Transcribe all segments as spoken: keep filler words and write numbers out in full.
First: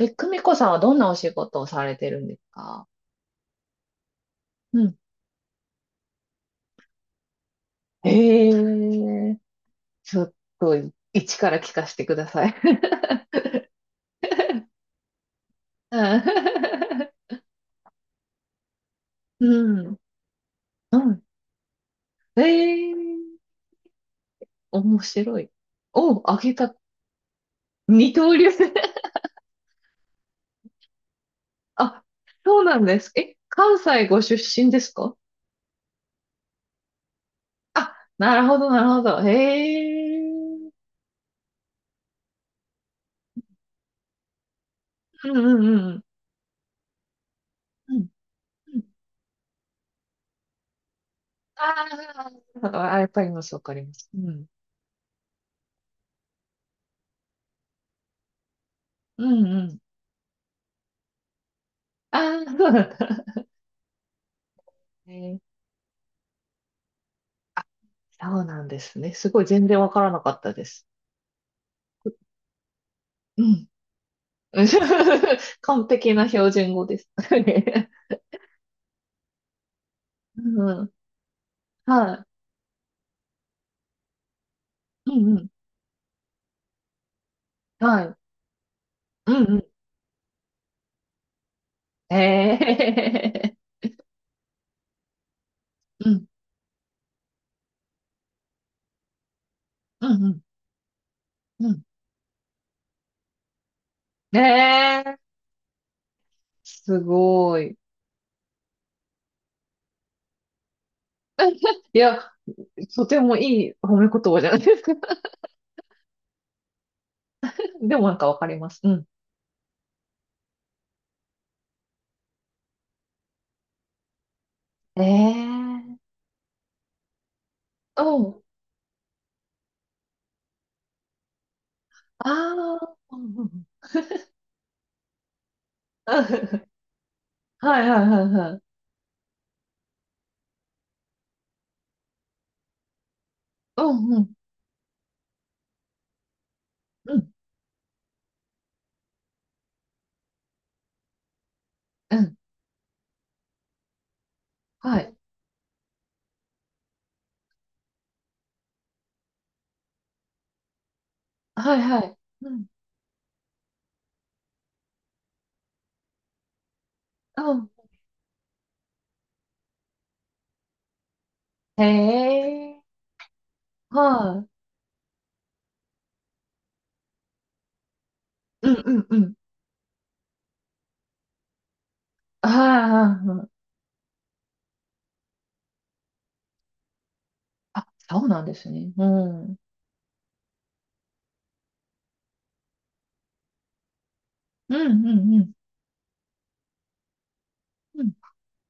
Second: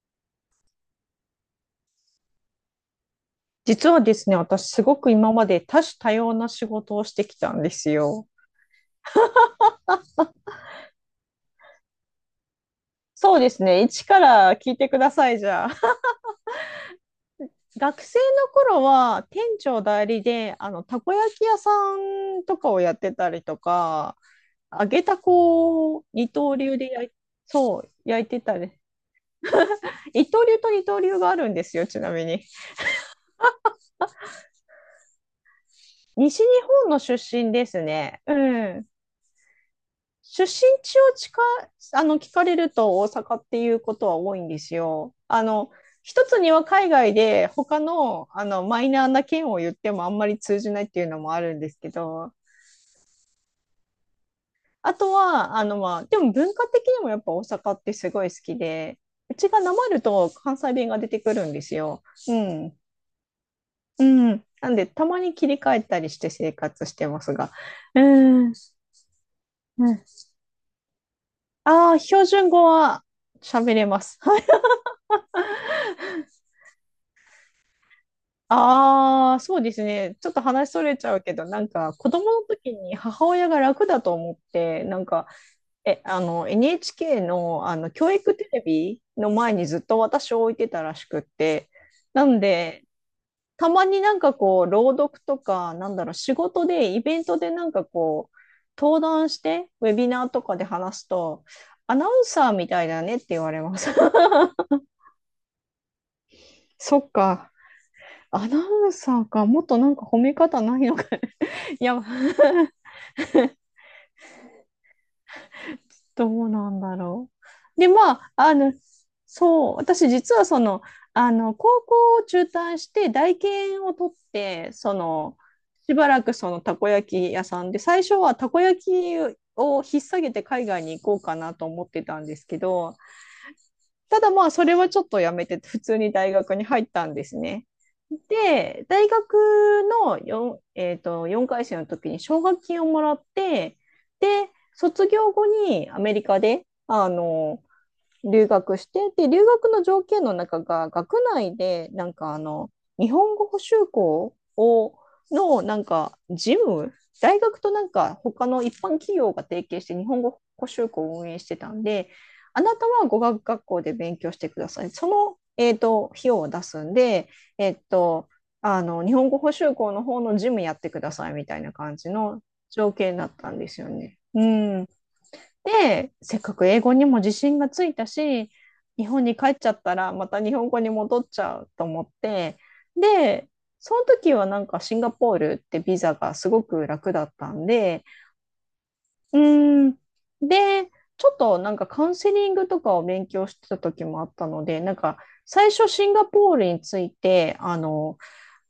え、久美子さんはどんなお仕事をされてるんですか？実はですね、私うすん。ごく今まで多種多様な仕事をしてきたんですよ。ええ、ちょっと、一から聞かせてください。そうですね。一から聞いてください、じゃあ。学生の頃は店長うん。代理で、あの、うたこん。焼き屋さえんとかをやってたえ、りとか、揚面げた白い。こをお、二あげ刀た。流で焼い、そう、二焼い刀て流。たり。一刀流と二刀流があるんですよ、ちあ、なみに。そうなんです。え、関西ご出身ですか？西日本の出身ですあ、ね。うなるほど、なん。るほど。へ出え。身地を近あの、聞かれると大阪っていうことは多いんですよ。うんあうの、んうん。一つには海外で他うんの、あの、うマん。イナーな県を言ってもあんまり通じないっていうのもあるんですあけど、ーあ、やっぱりもそうわかります。うん。あとは、あの、まあ、でも文化的にもやっぱ大阪ってすごい好きで、ううんちうがなん。まると関西弁が出てくるんですよ。うああ、そうん。なんだ。うん。なんで、たへまにー、切り替えたりして生活してますが。そううん。なんですね。すごい全然うわかん、らなかったです。ああ、標準語はうん。喋れます。完璧な標準語です。ああ、そうですね。ちょっと話うそん。れちゃうけど、なんか子供はの時に母親が楽だと思って、なんい。うか、んうん。え、あの、エヌエイチケー の、あの、は教い。育テレビのうん前うん。にずっと私を置いてたらしくって、なんで、えたまになんかこう、朗読とか、なんだー。ろうう、ん。仕事で、イベントでなんかこう、登壇して、ウェうビんナうーん。とかで話すと、うん。アナウンサーみたいだねって言われます。えー。そすっか、ごい。アナウンサーか、もっとなんか褒め方ないのかね。いや、い や、とてもいい褒め言葉じゃないですか。どうなんだろう。で、でもまなんかあ、わかありまの、す。うん。そう、私実はその、あの、高校を中退して大研を取って、そえの、しー。ばらくそのたこ焼き屋さんで、最初おはう。たこ焼きを引っ提げて海外に行こうかなと思ってたんですけあど、あ。うんうん。ただまあ、それはちょっとやめて、普通に大学に 入ったんですね。はいはいはいはい。で、大学の よん,、えーと、よんかい生の時に奨学金をもらって、うんうん。で、卒業後にアメリカで、あうんの、留学して、で、留学の条件の中が、学内で、なんうかん。あの、日本語補習校を、はい。の、なんか、事務、大学となんか、他の一般企業が提携して、日本語補習校を運営してたはいんはで、い。うあんなたは語学学校で勉強してください。その、えっと、費用を出すんで、うん。えっと、あの、日本語補習校の方の事務やってくださいみたいなへ感じのえ。条件だったんですよね。うはい。ん。で、せっかく英語にも自信がついたし、うんうん日う本ん。に帰っちゃったらまた日本語に戻っちゃうと思っはて、いはいはで、い。その時はなんかシンガポールってビザがすごく楽だったんあ、で、そうなんですね。ううん。うんーん、で、ちょっとなんかカウンセリングとかを勉強してた時もあったのうで、なんんかうん。最初シンガポールについて、あうんの、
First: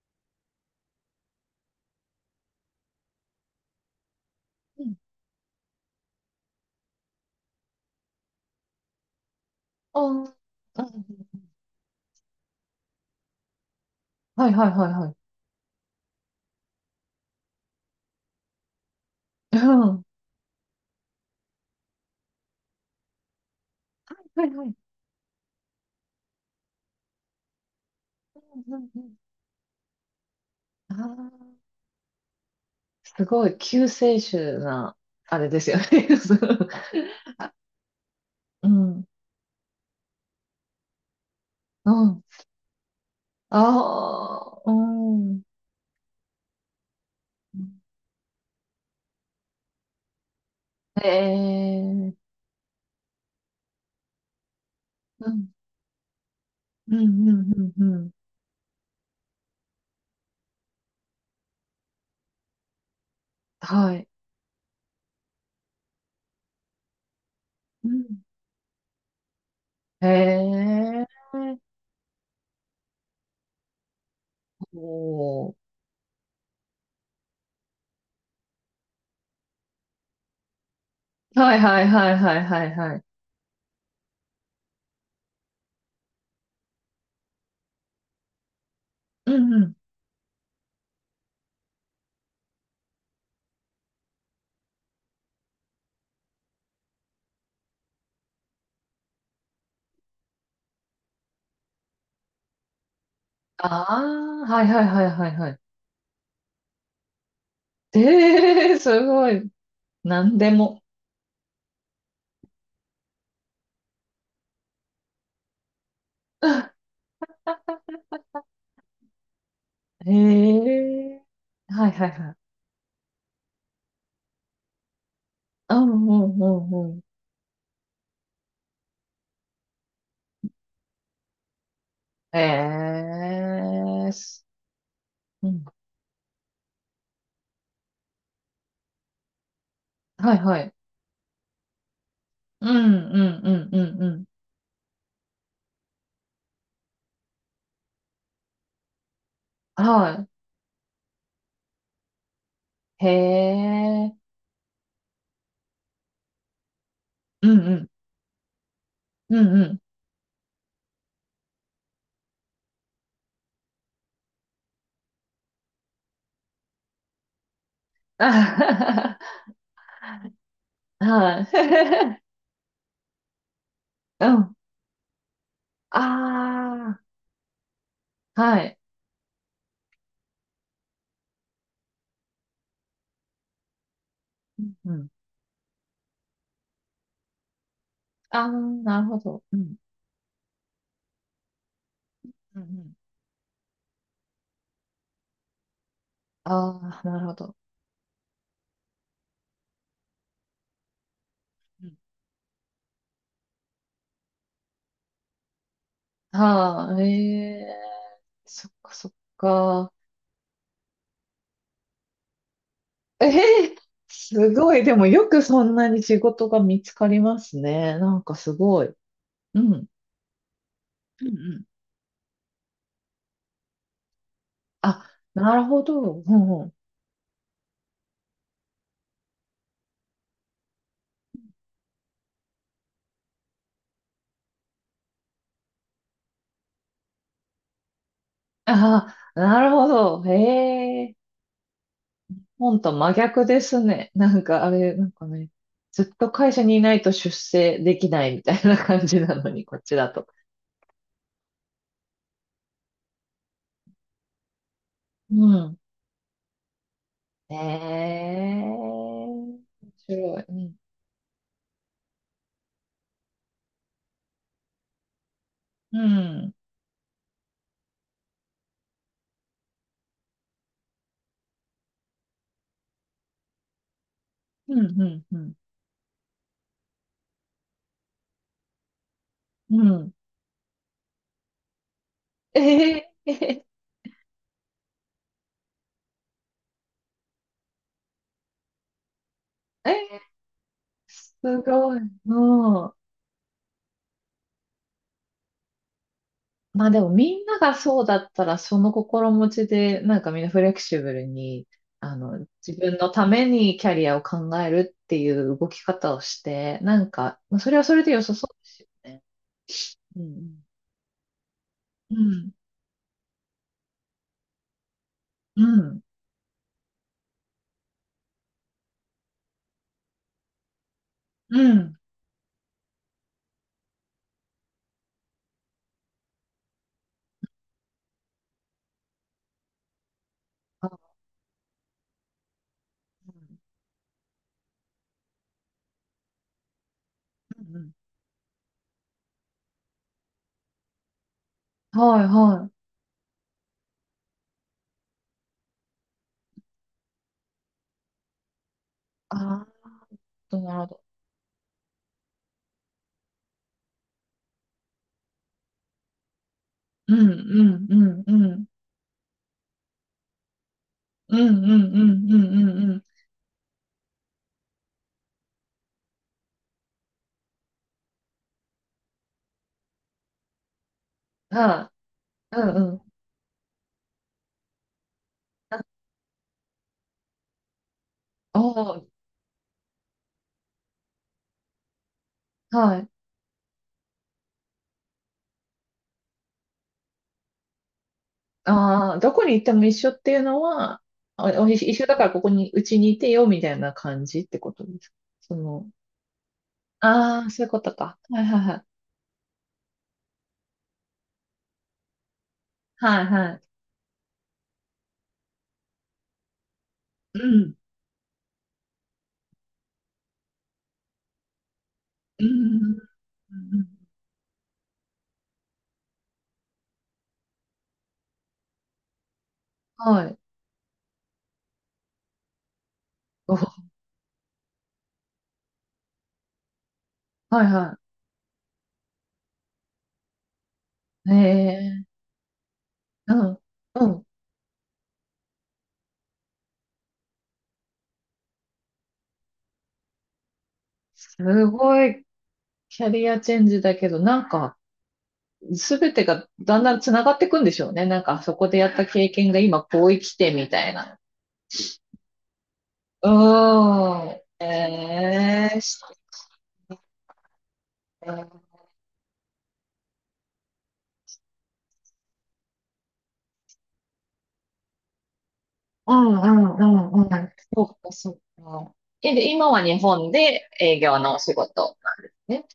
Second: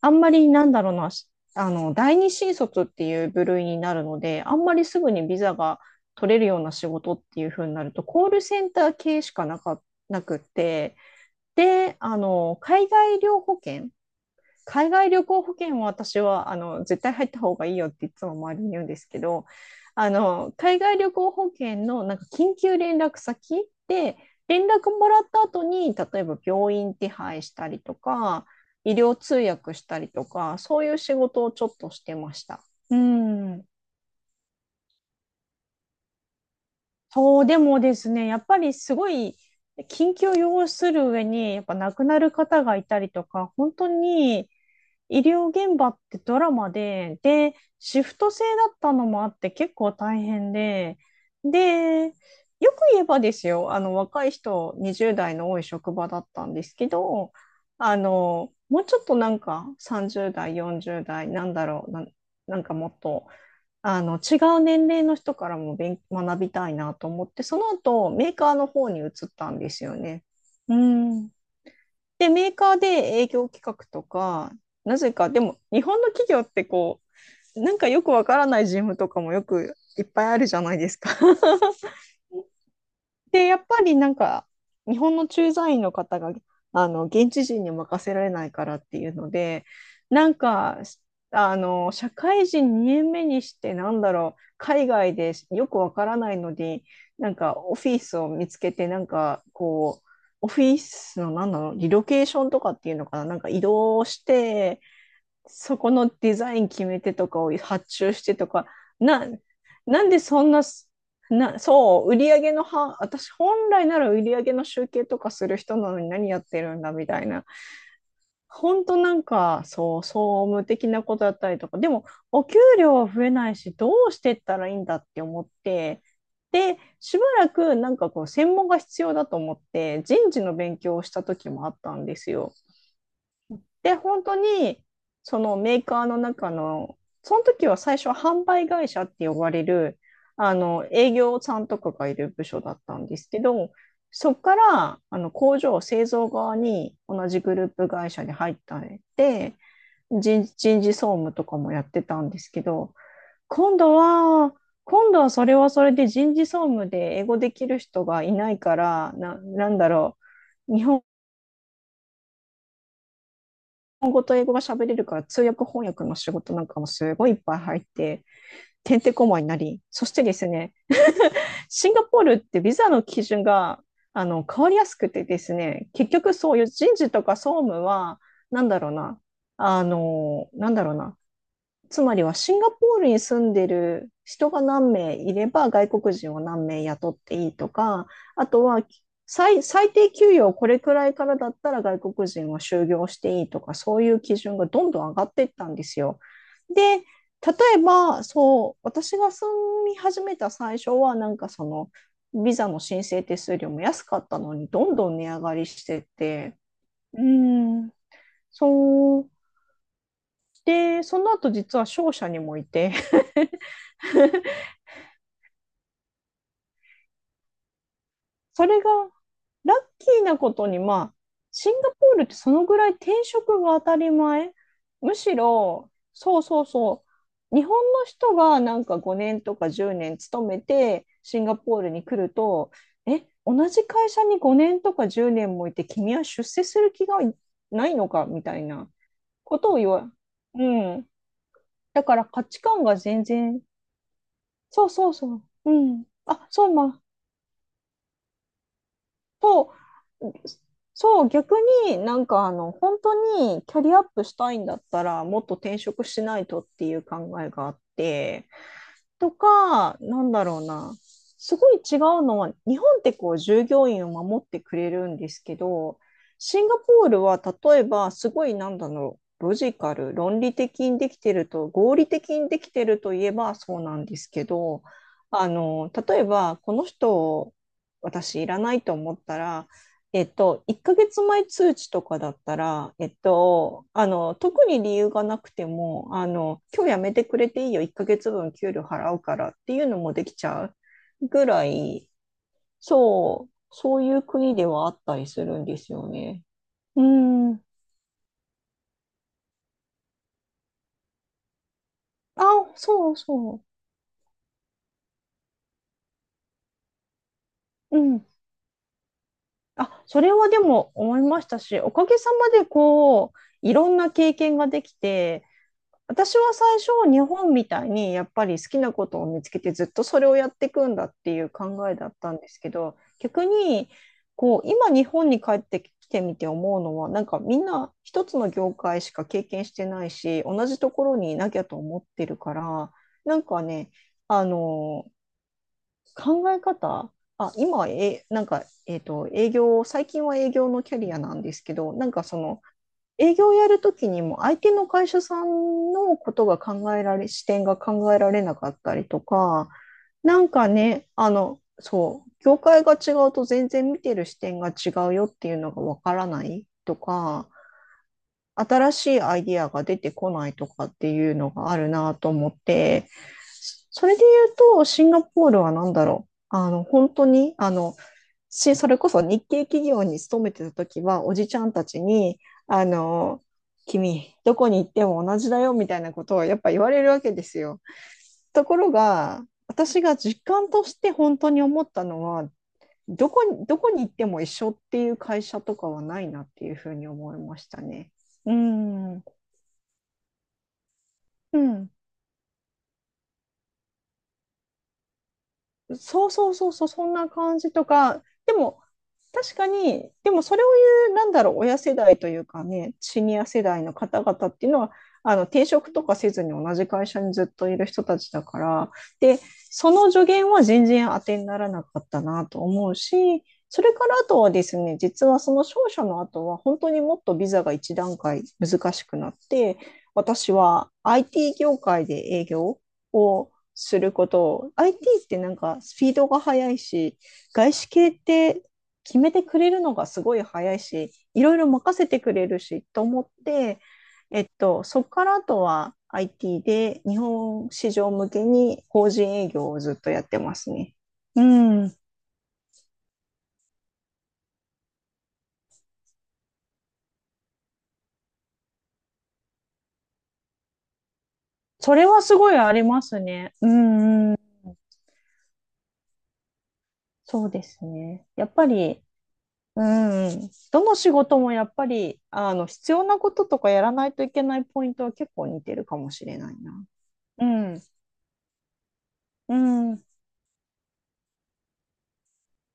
あんまりなんだろうな、しあの、第二新卒っていう部類になるので、あんまうりん。すぐにビザが取れるような仕事っていう風になると、コールセンター系しかなか、あなー、くっうんて、うん。で、あの、海外医療保険はいはいは海いは外い。旅行保険は私はあの絶対入った方がいいよっていつも周りに言うんですけど、うん。はあの海外旅行保険のなんか緊急連絡先でい連はい。絡もらった後に例えば病院手配したりとかうんうん医うん。療通訳したりとかそういあう仕事をあ、ちょっとしてました。うすごいん。救世主な、あれですよね。そう。そうでもですねやっぱうりすん。ごい緊急を要する上にやっぱう亡くなん。る方がいたりとか本当あにあ、う医ん。療現場ってドラマで、で、シフト制だったのもあって結構大変で、へで、よえ。く言えばですよ、あの、若い人、にじゅうう代んの多い職場だったんですけうんうど、んうんうあん。の、もうちょっとなんかさんじゅう代、よんじゅう代、なんだろう、なん、なんかもっと、はあい。の、違う年齢の人からも勉、学びたいなと思って、そのう後、ん。メーカーの方に移ったんですよへね。うえ。ん。で、メーカーで営業企画とか、なぜか、でおー。も日本の企業ってこう、なんかよくわからないジムとかもよくいっぱいあるじゃないですか。はいはい はいはいはいはい。で、やっぱりなんか、日本の駐在員の方が、あの、現地人に任せられないからっていうのうんうで、ん。なんか、あの、社会人にねんめにして、なんだろう、海外でよくわからないのに、なんか、オフィスを見つけて、なんか、こう、オフィスの、なんだろう、リロケーションとかっていうのかな、なんか移あ動しあ、はいはて、いはいはいはい。そこのデザイン決めてとかを発注してとか、ええ、すな、ごい。なんでなんそでんな、も。な、そう、売り上げのは、私本来なら売り上げの集計とかする人なのに何やってるんだ みたいな。本当なんか、そう、え総務的なこえ、とだったりとか、はでいも、はいはい。お給料は増えないし、どうしてったらいいんだって思っうて、んうんうんで、うん。しばらくなんかこう、専門が必要だと思って、人事の勉強をした時もあったんですよ。えで、え、本当す、に、そうのん。メーカーの中の、その時は最初は販売会社って呼ばれる、はいあはい。の、営業さんとかがいる部署うだっんたんですけうんうんど、うんうん。そこから、あの、工場製造側に同じグループ会社に入ったりで、は人、人事総務とかもやってたんですけど、い。へ今度え。は、今度はそれはそれで人事総務で英語うでんきうるん。人がいないから、うな、んうなんん。だろう。日本本語と英語が喋れるから通訳翻訳の仕事なんかもすごいいっぱい入って、あてんてはこまいになり、そしてですね はは、 シンガポーはルってビザの基準がい。あうのん。変わりやすくてですね、あ結局そういう人事とか総務は、あ、なはんい。だろうな、あの、なんだろうな、つまりはシンガポールに住んでる人が何うん。名いれば外国人を何名雇っていいとか、あああ、とはなるほど。う最、ん。最低給与をこれくらいからだったら外国人はうんう就ん。業していいとか、そういう基準がどんどん上がっていったんですよ。で、あ例あ、なるほど。えば、そう、私が住み始めた最初は、なんかそうの、ん。ビザの申請手数料も安かったのに、どんどん値上がりしてて、ああ。えうん。え、そっかそっそう、か。で、その後実は商社にもいて、ええ、すごい。でもよくそんなに仕事が見つかりますね。なんかすそれごがい。うん。ラうッんキーなことに、まあ、うん。シンガポールってそのぐらい転職が当たり前。あ、むしなるほろ、ど。うそうんそううん。そう。日本の人がなんかごねんとかじゅうねん勤めてシンガポールに来ると、え、同じ会社にごねんとかじゅうねんもいて君は出世する気がないのかみたいあなあ、こなるとをほ言わ、ど。うん。ええ、だから価値本観当が真全逆で然、すね。なんかあそうれ、なそんうかそう。ね、うずん。っとあ、会社そうにいまなあ、いと出世できないみたいな感じなのと、に、こっちだと。そう、逆になんかあの、本当にキャリアアップしたいんだったら、もっうと転ん。職しないとっていう考ええがあって、え、と面か、なん白い。だうろうん。な、すごい違うのは、日本ってこう、従業員を守ってくれるんですけうど、ん、シンガポールは例えば、すごいなんだろう、ロジカル、論理的にできてると、合理的にできてるといえばそうなんですけうど、ん、うん、うあん。の、例えば、この人、私いらないと思ったら、うん。えっと、いっかげつまえ通知とかだったら、ええっえ、と、あの、特に理由がなくても、あの、今日やめてくれていいよ、いっかげつぶん給料払うからっていうえのもでえ、きちゃうすぐらごい。い、うん。そう、そういう国ではあったりするんですよね。まあでうもみんなん。がそうだったら、その心持ちで、なんかみんなフレキシブルに、ああ、の、自分のそうためそにキャリアを考えるっていう動き方をして、なんか、まあそれはそう。うれで良ん。さそうですよね。あ、うそれはでん、も思いましたし、おかうげさまん、でこう、いろんな経験ができて、うん、私は最初、日本みたいにやっぱり好きなことを見つけてずっとそれをやっていくんだっていううん。う考えん。だったんですけど、逆にこう今日本に帰ってきてみて思うのは、なんかみんな一つの業界しか経験してないし、同じとこあ、ろにいなきゃと思ってるから、なんかね、あの考え方、あ、うんう今、ん。え、なんか、えっと、営業、最近は営業のキャリアなんですけど、なんはかい、その、はい。営業をやるときにも相手の会社さんのことが考えられ、視点が考えられなかったりとあか、なんあ、かなるほど。ね、あの、そう、業界が違うと全然見てる視点が違うよっていうのがわからないとうんか、うんうんうん新しいアイディアが出てこないとかっていううんのがあうん。るうなとんうん思っうんうん。て、それで言うと、シンガポールはなんだろう。あの、本当に、あの、し、それこそ日系企業に勤めてた時は、おじちゃんたはちに、い。うんあうん。の、君、どこに行っても同じだよあ、みたいなことをやっぱ言われるわけですよ。おところー、が、私が実感として本当に思ったのは、はい。どこに、どこに行っても一緒っていう会社とかはないなっていうふうに思いましたね。うあん。あ、うどこに行っても一緒っていうのは、あおいん。一緒だからここに、うちにいてよみたいな感じってことですか？その、そうそうそうそう、そんなああ、感そういうじこととか。か、はいではいはも、い。確かに、でもそれを言う、なんだろう、親世代というかね、はシいニアはい。世代の方々っていうのは、あの転職とかせずに同じ会社にうずっとん。いる人たちだから、で、その助言は全然当てにならなかったうなと思うん。し、うんそれかうらあとはですね、実はその商社の後は、本当にもっとビザが一段階難しくなって、ん。はい。私は アイティー 業界で営業をお、することを、アイティー ってなんかスピードが速いし、はい外資は系って決めてくれるのがすごい早いし、い。へいろいろ任せてえ。くれるしと思っうん。て、うん。えっと、そこからあとは アイティー で日本市場向けに法人営業をずっとやってますね。すうん。ごいキャリアチェンジだけど、なんか、すべてがだんだん繋がっていくんでしょうね。なんか、そこでやった経験が今こう生きてみたいな。それはすごいありますうね。うんうーん。ん。ええ、して。そうですね。うやっぱんり、うんうん。どの仕事もやっぱり、あの、必要なこととかやらないといけないポイントは結構似てるかもうしれんうないんな。ううん。ん。そうかそうか。え、で、う今は日ん。本で営業のお仕事、ね。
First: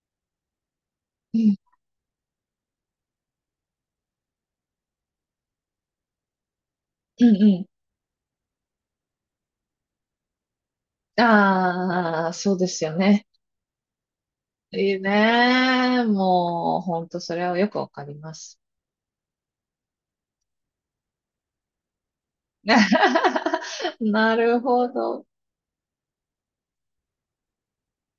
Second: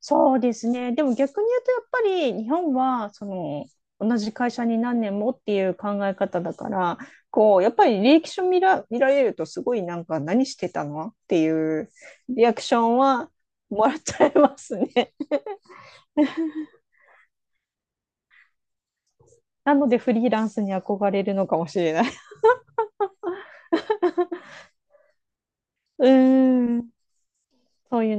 そうですね。でもう逆にん。言うと、やっぱり日本は、その、同じ会社に何年もっていう考え方だから、うんこう、うやっぱり履歴書見ら、見られると、すごいなんか、何してたのっん。ていうああ、リそアうクでショすよンね。はもらっちゃいますいいね。ね。もう、ほんとそれはよくわかります。なので、フリーランスに憧れるのかもしれない。なるほど。うーん。そういう